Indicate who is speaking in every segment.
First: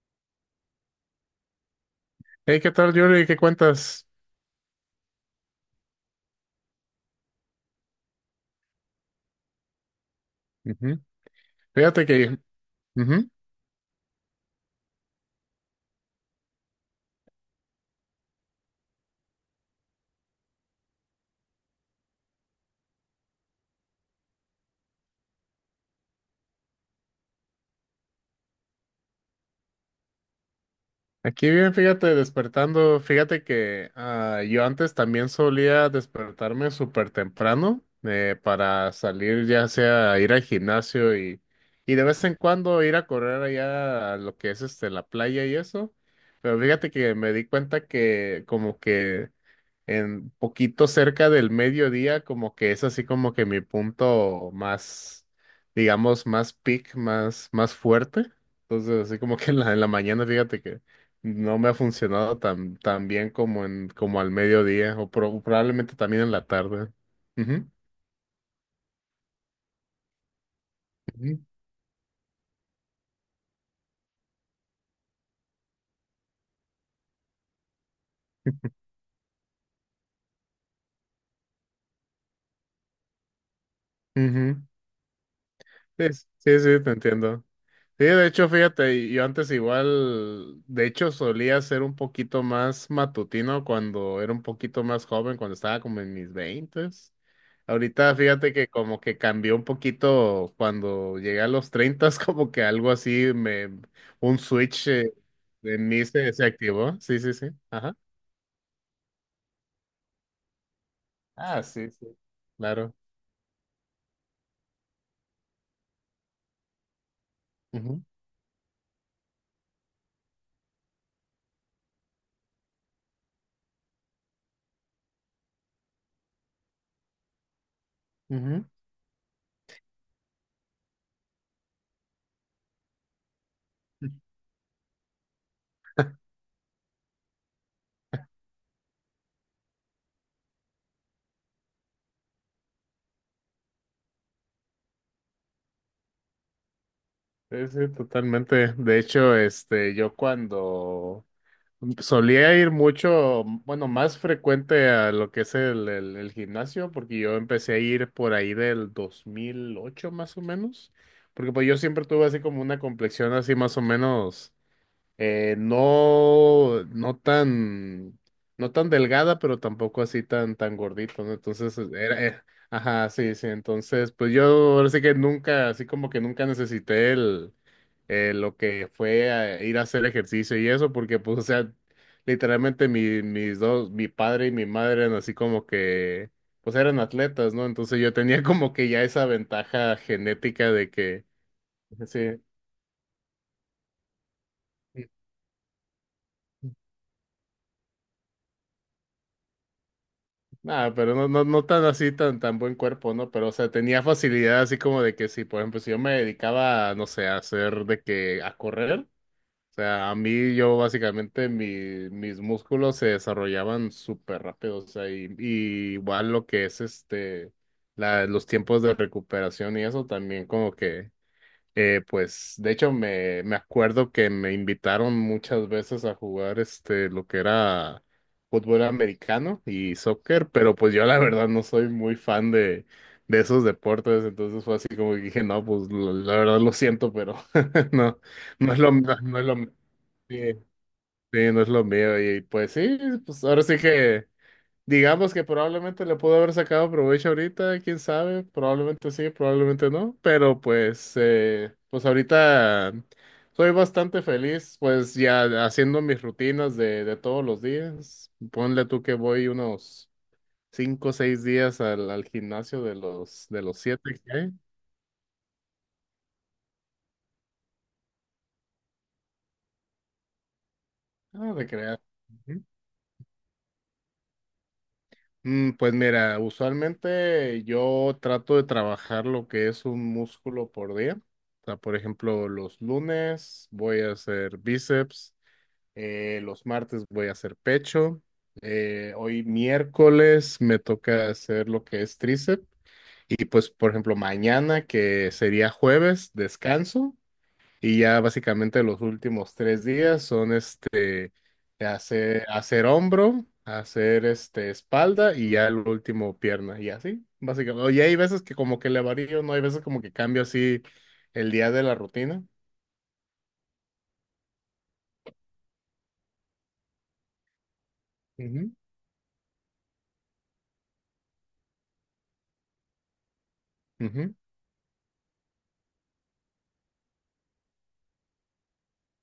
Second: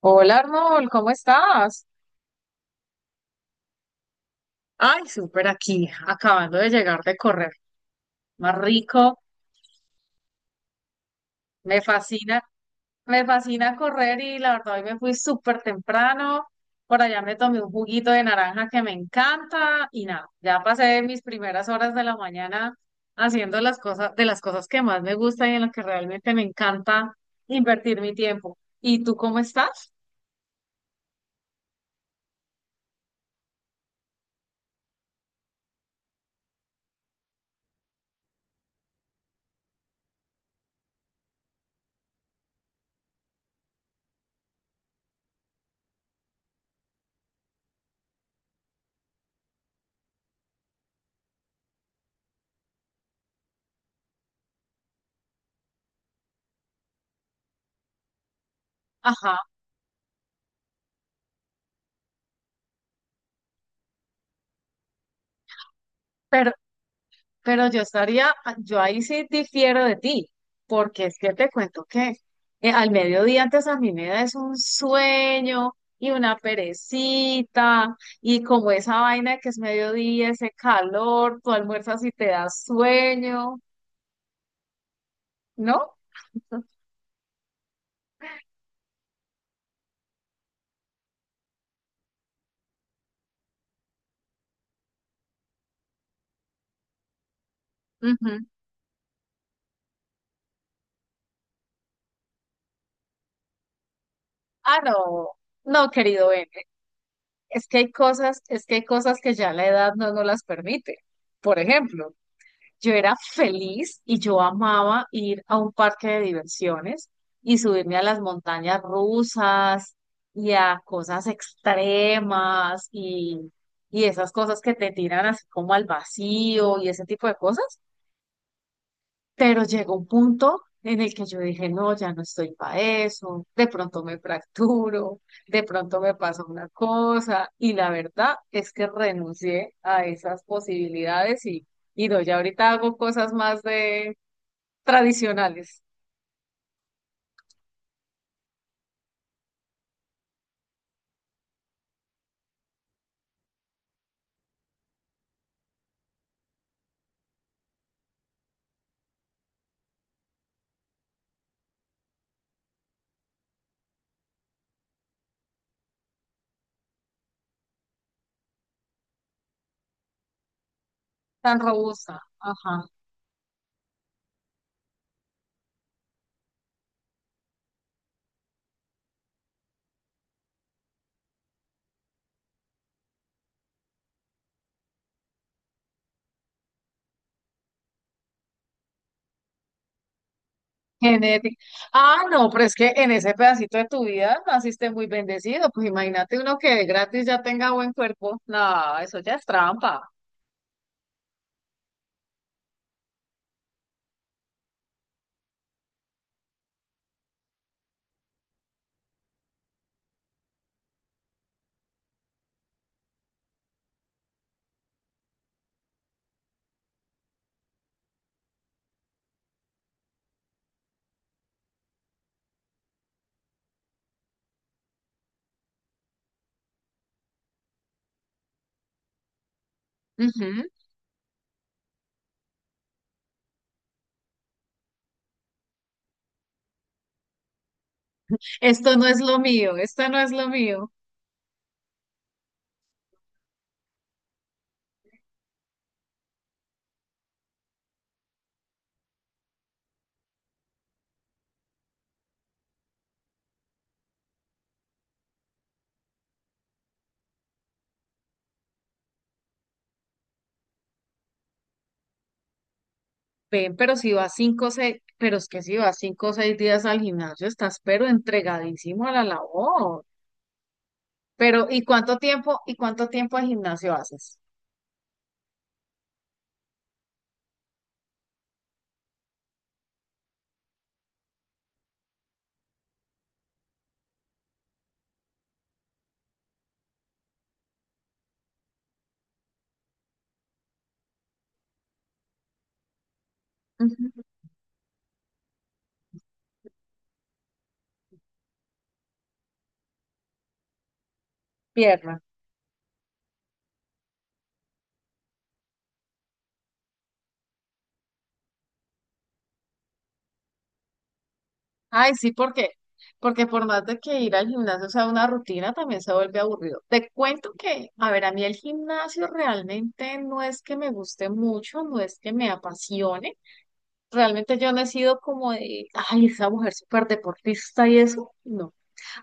Speaker 1: Hola Arnold, ¿cómo estás?
Speaker 2: Hey, ¿qué tal, Yuri? ¿Qué cuentas?
Speaker 1: Ay, súper aquí, acabando de llegar de correr. Más rico,
Speaker 2: Ujú.
Speaker 1: me
Speaker 2: Fíjate que,
Speaker 1: fascina, me
Speaker 2: ujú,
Speaker 1: fascina correr y la verdad hoy me fui súper temprano. Por allá me tomé un juguito de naranja que me encanta y nada, ya pasé mis primeras horas de la mañana haciendo las cosas, de las cosas que más me gustan y en las que realmente me encanta invertir mi tiempo. ¿Y tú cómo estás?
Speaker 2: aquí bien, fíjate, despertando. Fíjate que yo antes también solía despertarme súper temprano para salir, ya sea a ir al gimnasio y de vez en cuando ir a correr allá a lo que es la playa y eso. Pero fíjate que me di cuenta que como que en poquito cerca del mediodía, como que es así como que mi punto más, digamos, más peak, más fuerte. Entonces, así como
Speaker 1: Ajá.
Speaker 2: que en la mañana, fíjate que no me ha funcionado tan, tan bien como al mediodía, o probablemente también en la tarde. Ujú,
Speaker 1: Pero yo ahí sí difiero de ti, porque es que
Speaker 2: ujú,
Speaker 1: te cuento que al mediodía antes a mí me da es un sueño y una perecita, y como esa vaina de que es mediodía, ese calor, tú almuerzas y te da sueño,
Speaker 2: ujú.
Speaker 1: ¿no?
Speaker 2: Sí, sí, sí, te entiendo. Sí, de hecho, fíjate, yo antes igual, de hecho, solía ser un poquito más matutino cuando era un poquito más joven, cuando estaba como en mis veintes. Ahorita,
Speaker 1: Ujú.
Speaker 2: fíjate que como que cambió un poquito cuando llegué a los treintas, como que algo así, un
Speaker 1: Ah,
Speaker 2: switch
Speaker 1: no,
Speaker 2: en
Speaker 1: no,
Speaker 2: mí
Speaker 1: querido
Speaker 2: se
Speaker 1: Ben,
Speaker 2: activó. Sí, sí, sí.
Speaker 1: es que hay
Speaker 2: Ajá.
Speaker 1: cosas, es que hay cosas que ya la edad no nos las permite. Por
Speaker 2: Ah, sí, sí.
Speaker 1: ejemplo,
Speaker 2: Claro.
Speaker 1: yo era feliz y yo amaba ir a un parque de diversiones y subirme a
Speaker 2: Ujú,
Speaker 1: las montañas rusas y a cosas extremas y esas cosas que te tiran así como al vacío y ese tipo de cosas. Pero llegó un punto en el que yo dije, no, ya no estoy para eso, de pronto
Speaker 2: ujú.
Speaker 1: me fracturo, de pronto me pasa una cosa, y la verdad es que renuncié a esas posibilidades y no, ya ahorita hago cosas más de tradicionales,
Speaker 2: Sí, sí, totalmente. De hecho, este, yo cuando Solía ir mucho, bueno, más frecuente a lo que es el gimnasio, porque yo empecé a ir por ahí del 2008 más o menos, porque pues yo siempre tuve así como una complexión así más o menos, no, no tan delgada, pero tampoco así tan, tan gordito, ¿no?
Speaker 1: tan
Speaker 2: Entonces,
Speaker 1: robusta, ajá,
Speaker 2: ajá, sí, sí, entonces, pues yo ahora sí que nunca, así como que nunca necesité lo que fue a ir a hacer ejercicio y eso, porque pues, o sea, literalmente mi padre y mi madre eran así como que, pues eran atletas, ¿no? Entonces yo tenía como que ya esa ventaja genética de que,
Speaker 1: genética. Ah,
Speaker 2: sí.
Speaker 1: no, pero es que en ese pedacito de tu vida naciste muy bendecido, pues imagínate uno que de gratis ya tenga buen cuerpo, no, eso ya es trampa.
Speaker 2: Nada, pero no, no, no tan así, tan, tan buen cuerpo, ¿no? Pero, o sea, tenía facilidad así como de que si, por ejemplo, si yo me dedicaba, no sé, a hacer a correr, o sea, a mí yo básicamente mis músculos se desarrollaban súper rápido, o sea, y igual lo que es los tiempos de recuperación y eso también como que... pues de hecho me acuerdo que me invitaron muchas veces a jugar lo que era fútbol americano y soccer,
Speaker 1: Ujú.
Speaker 2: pero pues yo la verdad no soy muy fan de esos deportes, entonces fue así como que dije, no, pues la verdad lo siento, pero no,
Speaker 1: Esto no es lo
Speaker 2: no es lo,
Speaker 1: mío, esto no es
Speaker 2: sí,
Speaker 1: lo mío.
Speaker 2: sí, no es lo mío y pues sí, pues ahora sí que digamos que probablemente le pudo haber sacado provecho ahorita, quién sabe, probablemente sí, probablemente no, pero pues, pues ahorita soy bastante feliz, pues ya haciendo mis rutinas de todos los días. Ponle tú que voy unos 5 o 6 días al gimnasio de los
Speaker 1: Ven, pero si
Speaker 2: siete que
Speaker 1: vas
Speaker 2: hay.
Speaker 1: 5 o 6, pero es que si vas 5 o 6 días al gimnasio, estás pero entregadísimo a la labor.
Speaker 2: Ah, de
Speaker 1: Pero,
Speaker 2: crear.
Speaker 1: y cuánto tiempo de gimnasio haces?
Speaker 2: Pues mira, usualmente yo trato de trabajar lo que es un músculo por día. O sea, por ejemplo, los lunes voy a hacer bíceps, los martes voy a hacer pecho, hoy miércoles me toca hacer lo que es tríceps y pues, por ejemplo,
Speaker 1: Ujú.
Speaker 2: mañana que sería jueves, descanso y ya básicamente los últimos tres días son de
Speaker 1: Pierna.
Speaker 2: hacer, hacer hombro, hacer espalda y ya el último pierna y así, básicamente. Y hay veces que como que le varío, no hay veces como que cambio así el día de la
Speaker 1: Ay, sí,
Speaker 2: rutina.
Speaker 1: ¿por qué? Porque por más de que ir al gimnasio sea una rutina, también se vuelve aburrido. Te cuento que, a ver, a mí el
Speaker 2: Ujú,
Speaker 1: gimnasio realmente no es que me guste mucho, no es que me apasione.
Speaker 2: ujú,
Speaker 1: Realmente yo no he sido como de, ay, esa mujer súper deportista y eso, no.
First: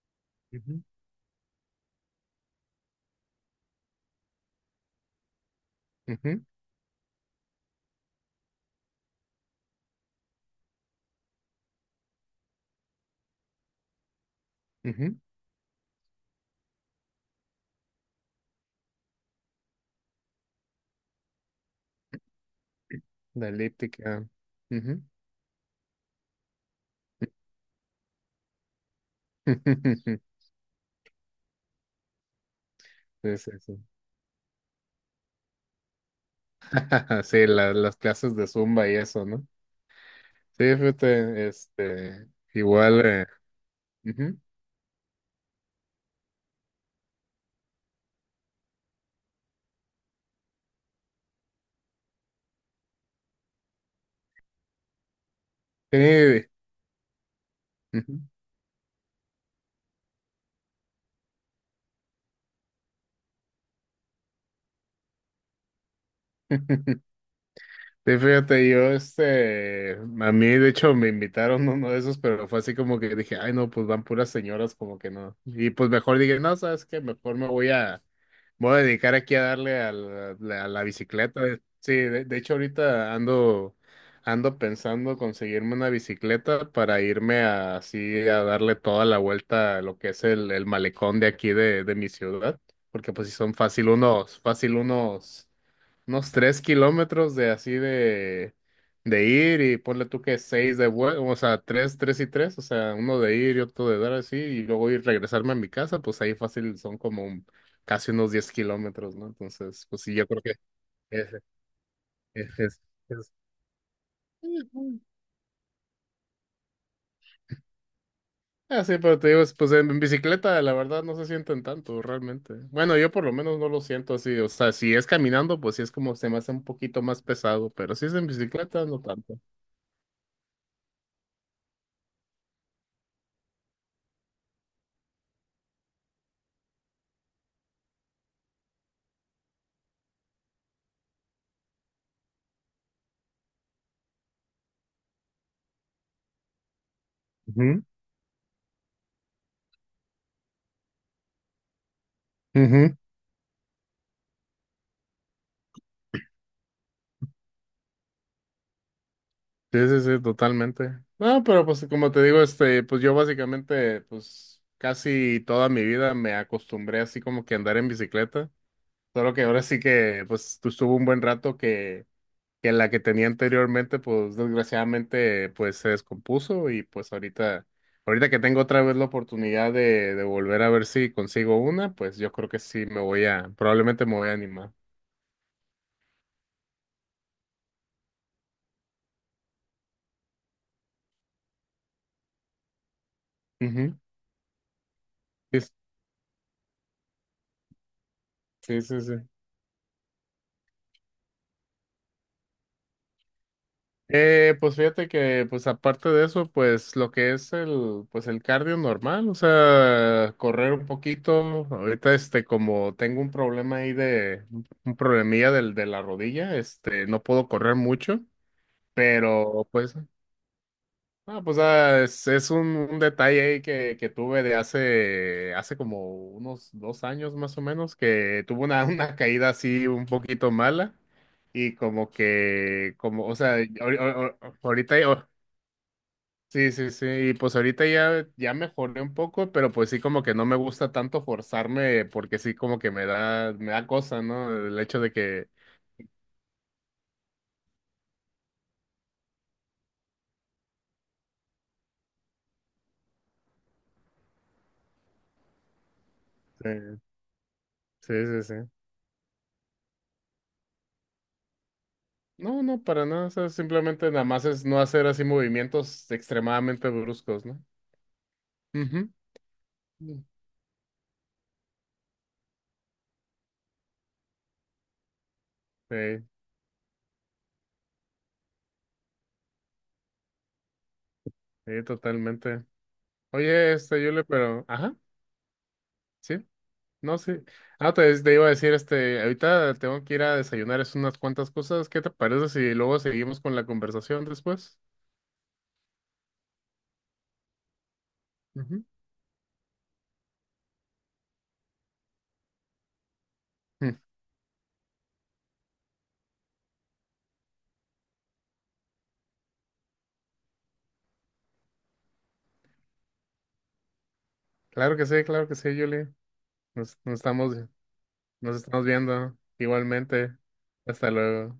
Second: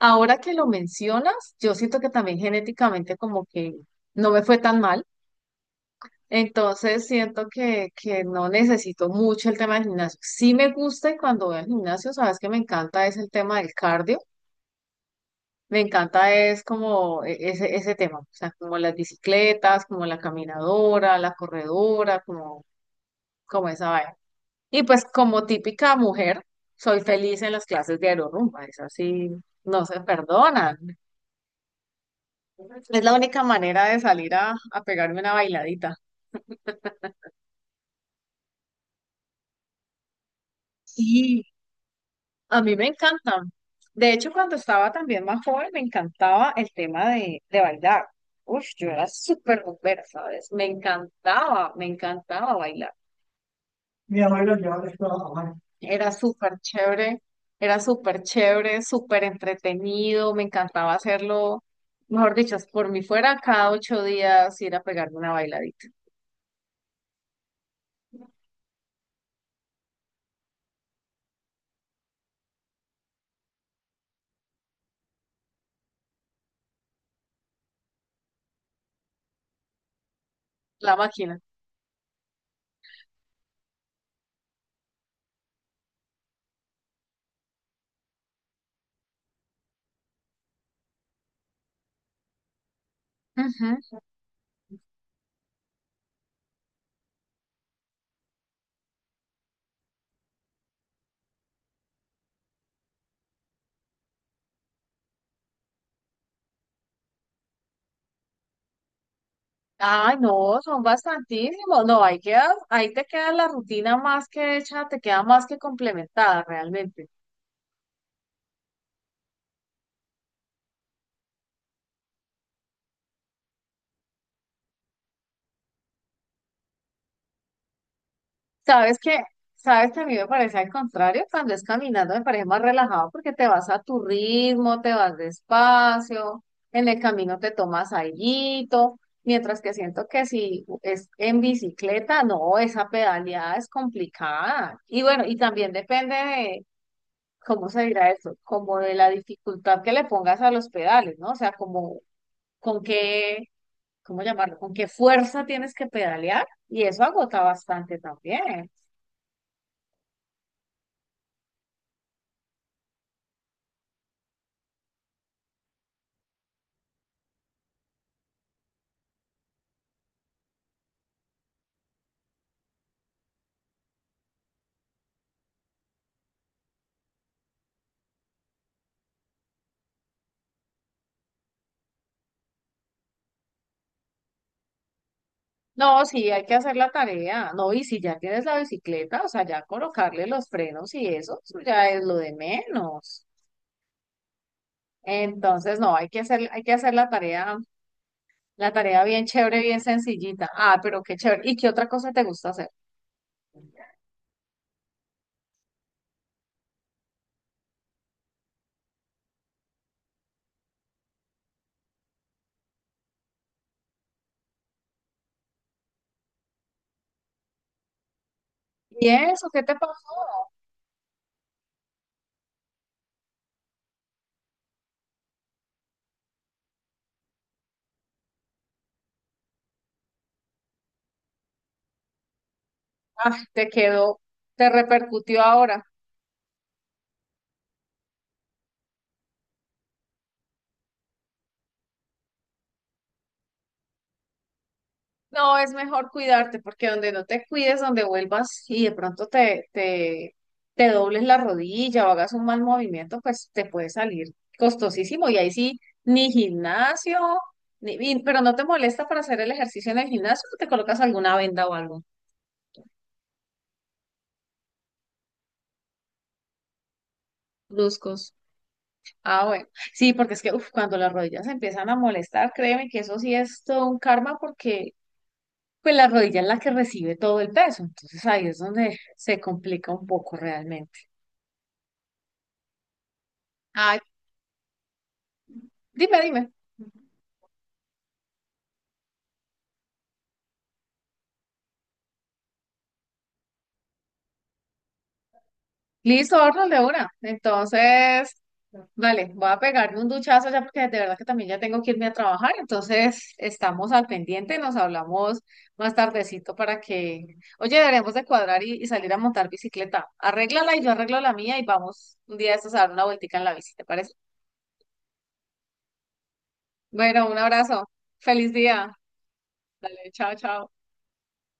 Speaker 1: Ahora que lo
Speaker 2: ujú,
Speaker 1: mencionas, yo siento que también genéticamente como que no me fue tan mal,
Speaker 2: ujú,
Speaker 1: entonces siento que no necesito mucho el tema del gimnasio. Sí me gusta y cuando voy al gimnasio, sabes que me encanta es el tema del cardio,
Speaker 2: ujú.
Speaker 1: me encanta es como ese, ese tema, o sea, como las bicicletas, como la caminadora, la corredora, como,
Speaker 2: La
Speaker 1: como esa vaina.
Speaker 2: elíptica.
Speaker 1: Y
Speaker 2: Ujú.
Speaker 1: pues como típica mujer, soy feliz en las clases de aerorumba, es así, no se perdonan. Es la
Speaker 2: Sí,
Speaker 1: única
Speaker 2: sí, sí.
Speaker 1: manera de salir a pegarme una bailadita.
Speaker 2: Sí, las clases de Zumba y eso, ¿no? Sí,
Speaker 1: Sí,
Speaker 2: fíjate,
Speaker 1: a mí me
Speaker 2: igual,
Speaker 1: encantan. De hecho,
Speaker 2: ujú,
Speaker 1: cuando estaba también más joven, me encantaba el tema de bailar. Uf, yo era súper bombera, ¿sabes? Me encantaba bailar. Mi abuelo llevaba esto a mano.
Speaker 2: sí,
Speaker 1: Era súper chévere, súper entretenido, me encantaba hacerlo. Mejor dicho, si por mí fuera, cada 8 días ir a pegarme una bailadita.
Speaker 2: ujú. Sí, fíjate, yo, a mí de hecho me invitaron a uno de esos, pero fue así como que dije, ay no, pues van puras señoras, como que no. Y pues mejor dije, no, sabes qué, mejor me voy a dedicar aquí a darle a a la
Speaker 1: La máquina.
Speaker 2: bicicleta. Sí, de hecho ahorita ando pensando conseguirme una bicicleta para irme así a darle toda la vuelta a lo que es el malecón de aquí de mi ciudad, porque pues si son fácil
Speaker 1: Ujú.
Speaker 2: unos, unos 3 kilómetros de así de ir y ponle tú que seis de vuelta, o sea, tres, tres y tres, o sea, uno de ir y otro de dar así, y luego ir regresarme a mi casa, pues ahí fácil son como casi unos 10 kilómetros, ¿no? Entonces, pues sí,
Speaker 1: Ay,
Speaker 2: yo creo que
Speaker 1: no, son
Speaker 2: es,
Speaker 1: bastantísimos. No, ahí quedas,
Speaker 2: es, es,
Speaker 1: ahí te queda
Speaker 2: es-
Speaker 1: la rutina más que hecha, te queda más que complementada realmente.
Speaker 2: Ah, sí, pero te digo, pues en bicicleta la verdad no se sienten tanto realmente. Bueno, yo por lo menos no lo siento así, o sea, si es caminando, pues sí es como se me hace un poquito más pesado, pero si es en bicicleta,
Speaker 1: Sabes
Speaker 2: no
Speaker 1: que,
Speaker 2: tanto.
Speaker 1: sabes que a mí me parece al contrario, cuando es caminando me parece más relajado porque te vas a tu ritmo, te vas despacio, en el camino te tomas alguito, mientras que siento que si es en bicicleta, no, esa pedaleada es complicada. Y bueno, y también depende ¿cómo se
Speaker 2: Ujú,
Speaker 1: dirá esto? Como de la dificultad que le pongas a los pedales, ¿no? O sea, como con
Speaker 2: ujú.
Speaker 1: qué, ¿cómo llamarlo? Con qué fuerza tienes que pedalear y eso agota bastante también.
Speaker 2: Sí, sí, sí, totalmente. No, pero pues como te digo, pues yo básicamente, pues casi toda mi vida me acostumbré así como que a andar en bicicleta. Solo que ahora sí que, pues estuvo un buen rato que, la que tenía anteriormente, pues desgraciadamente, pues se descompuso y pues ahorita que tengo otra vez la oportunidad de volver a ver si consigo una, pues yo creo que sí probablemente me voy a animar.
Speaker 1: No, sí, hay que hacer la tarea, no, y si ya tienes la bicicleta, o sea, ya colocarle los frenos y eso ya es lo de menos.
Speaker 2: Ujú. Sí,
Speaker 1: Entonces, no, hay que hacer la
Speaker 2: sí, sí.
Speaker 1: tarea
Speaker 2: Sí.
Speaker 1: bien chévere, bien sencillita. Ah, pero qué chévere. ¿Y qué otra cosa te gusta hacer?
Speaker 2: Pues fíjate que, pues aparte de eso, pues lo que es el cardio normal, o sea, correr un poquito. Ahorita, como tengo un problema ahí un problemilla de la rodilla, no puedo correr mucho,
Speaker 1: ¿Y eso qué
Speaker 2: pero
Speaker 1: te
Speaker 2: pues,
Speaker 1: pasó?
Speaker 2: es un detalle ahí que tuve de hace como unos 2 años más o menos, que tuve una, una caída así un poquito mala. Y como que, como, o
Speaker 1: Ah,
Speaker 2: sea,
Speaker 1: te quedó, te
Speaker 2: ahorita.
Speaker 1: repercutió ahora.
Speaker 2: Sí, sí, sí, y pues ahorita ya, ya mejoré un poco, pero pues sí como que no me gusta tanto forzarme porque sí como que me da cosa, ¿no? El hecho de que...
Speaker 1: No, es mejor cuidarte porque donde no te cuides, donde vuelvas y de pronto te dobles la rodilla o hagas un mal movimiento, pues te puede salir costosísimo. Y ahí sí, ni
Speaker 2: Sí,
Speaker 1: gimnasio, ni,
Speaker 2: sí,
Speaker 1: y- pero
Speaker 2: sí.
Speaker 1: no te
Speaker 2: Sí.
Speaker 1: molesta para hacer el ejercicio en el gimnasio, te colocas alguna venda o algo,
Speaker 2: No, no, para nada, o sea, simplemente nada más es no hacer así movimientos extremadamente bruscos, ¿no?
Speaker 1: bruscos.
Speaker 2: Ujú.
Speaker 1: Ah, bueno. Sí,
Speaker 2: Mm.
Speaker 1: porque es que uf, cuando las rodillas empiezan a molestar, créeme que eso sí es todo un karma porque pues la
Speaker 2: Sí,
Speaker 1: rodilla es la que recibe todo el peso. Entonces ahí es donde se complica un poco realmente.
Speaker 2: sí, totalmente. Oye,
Speaker 1: Ay,
Speaker 2: ajá,
Speaker 1: dime,
Speaker 2: sí,
Speaker 1: dime.
Speaker 2: no, sí. Ah, te iba a decir, ahorita tengo que ir a desayunar, es unas cuantas cosas, ¿qué te parece si luego seguimos con la conversación después?
Speaker 1: Listo, horno de una. Entonces,
Speaker 2: Ujú.
Speaker 1: vale, voy a pegarme un duchazo ya porque de verdad que también ya tengo que irme a trabajar. Entonces, estamos
Speaker 2: Mm,
Speaker 1: al pendiente, nos hablamos más tardecito para que, oye, deberemos de cuadrar y salir a montar bicicleta. Arréglala y yo arreglo la mía y vamos un día de estos a dar una vueltica en la bici, ¿te parece?
Speaker 2: Claro que sí, Julie. Nos, nos
Speaker 1: Bueno, un
Speaker 2: estamos,
Speaker 1: abrazo. Feliz
Speaker 2: nos estamos
Speaker 1: día.
Speaker 2: viendo
Speaker 1: Chao,
Speaker 2: igualmente.
Speaker 1: chao.
Speaker 2: Hasta luego.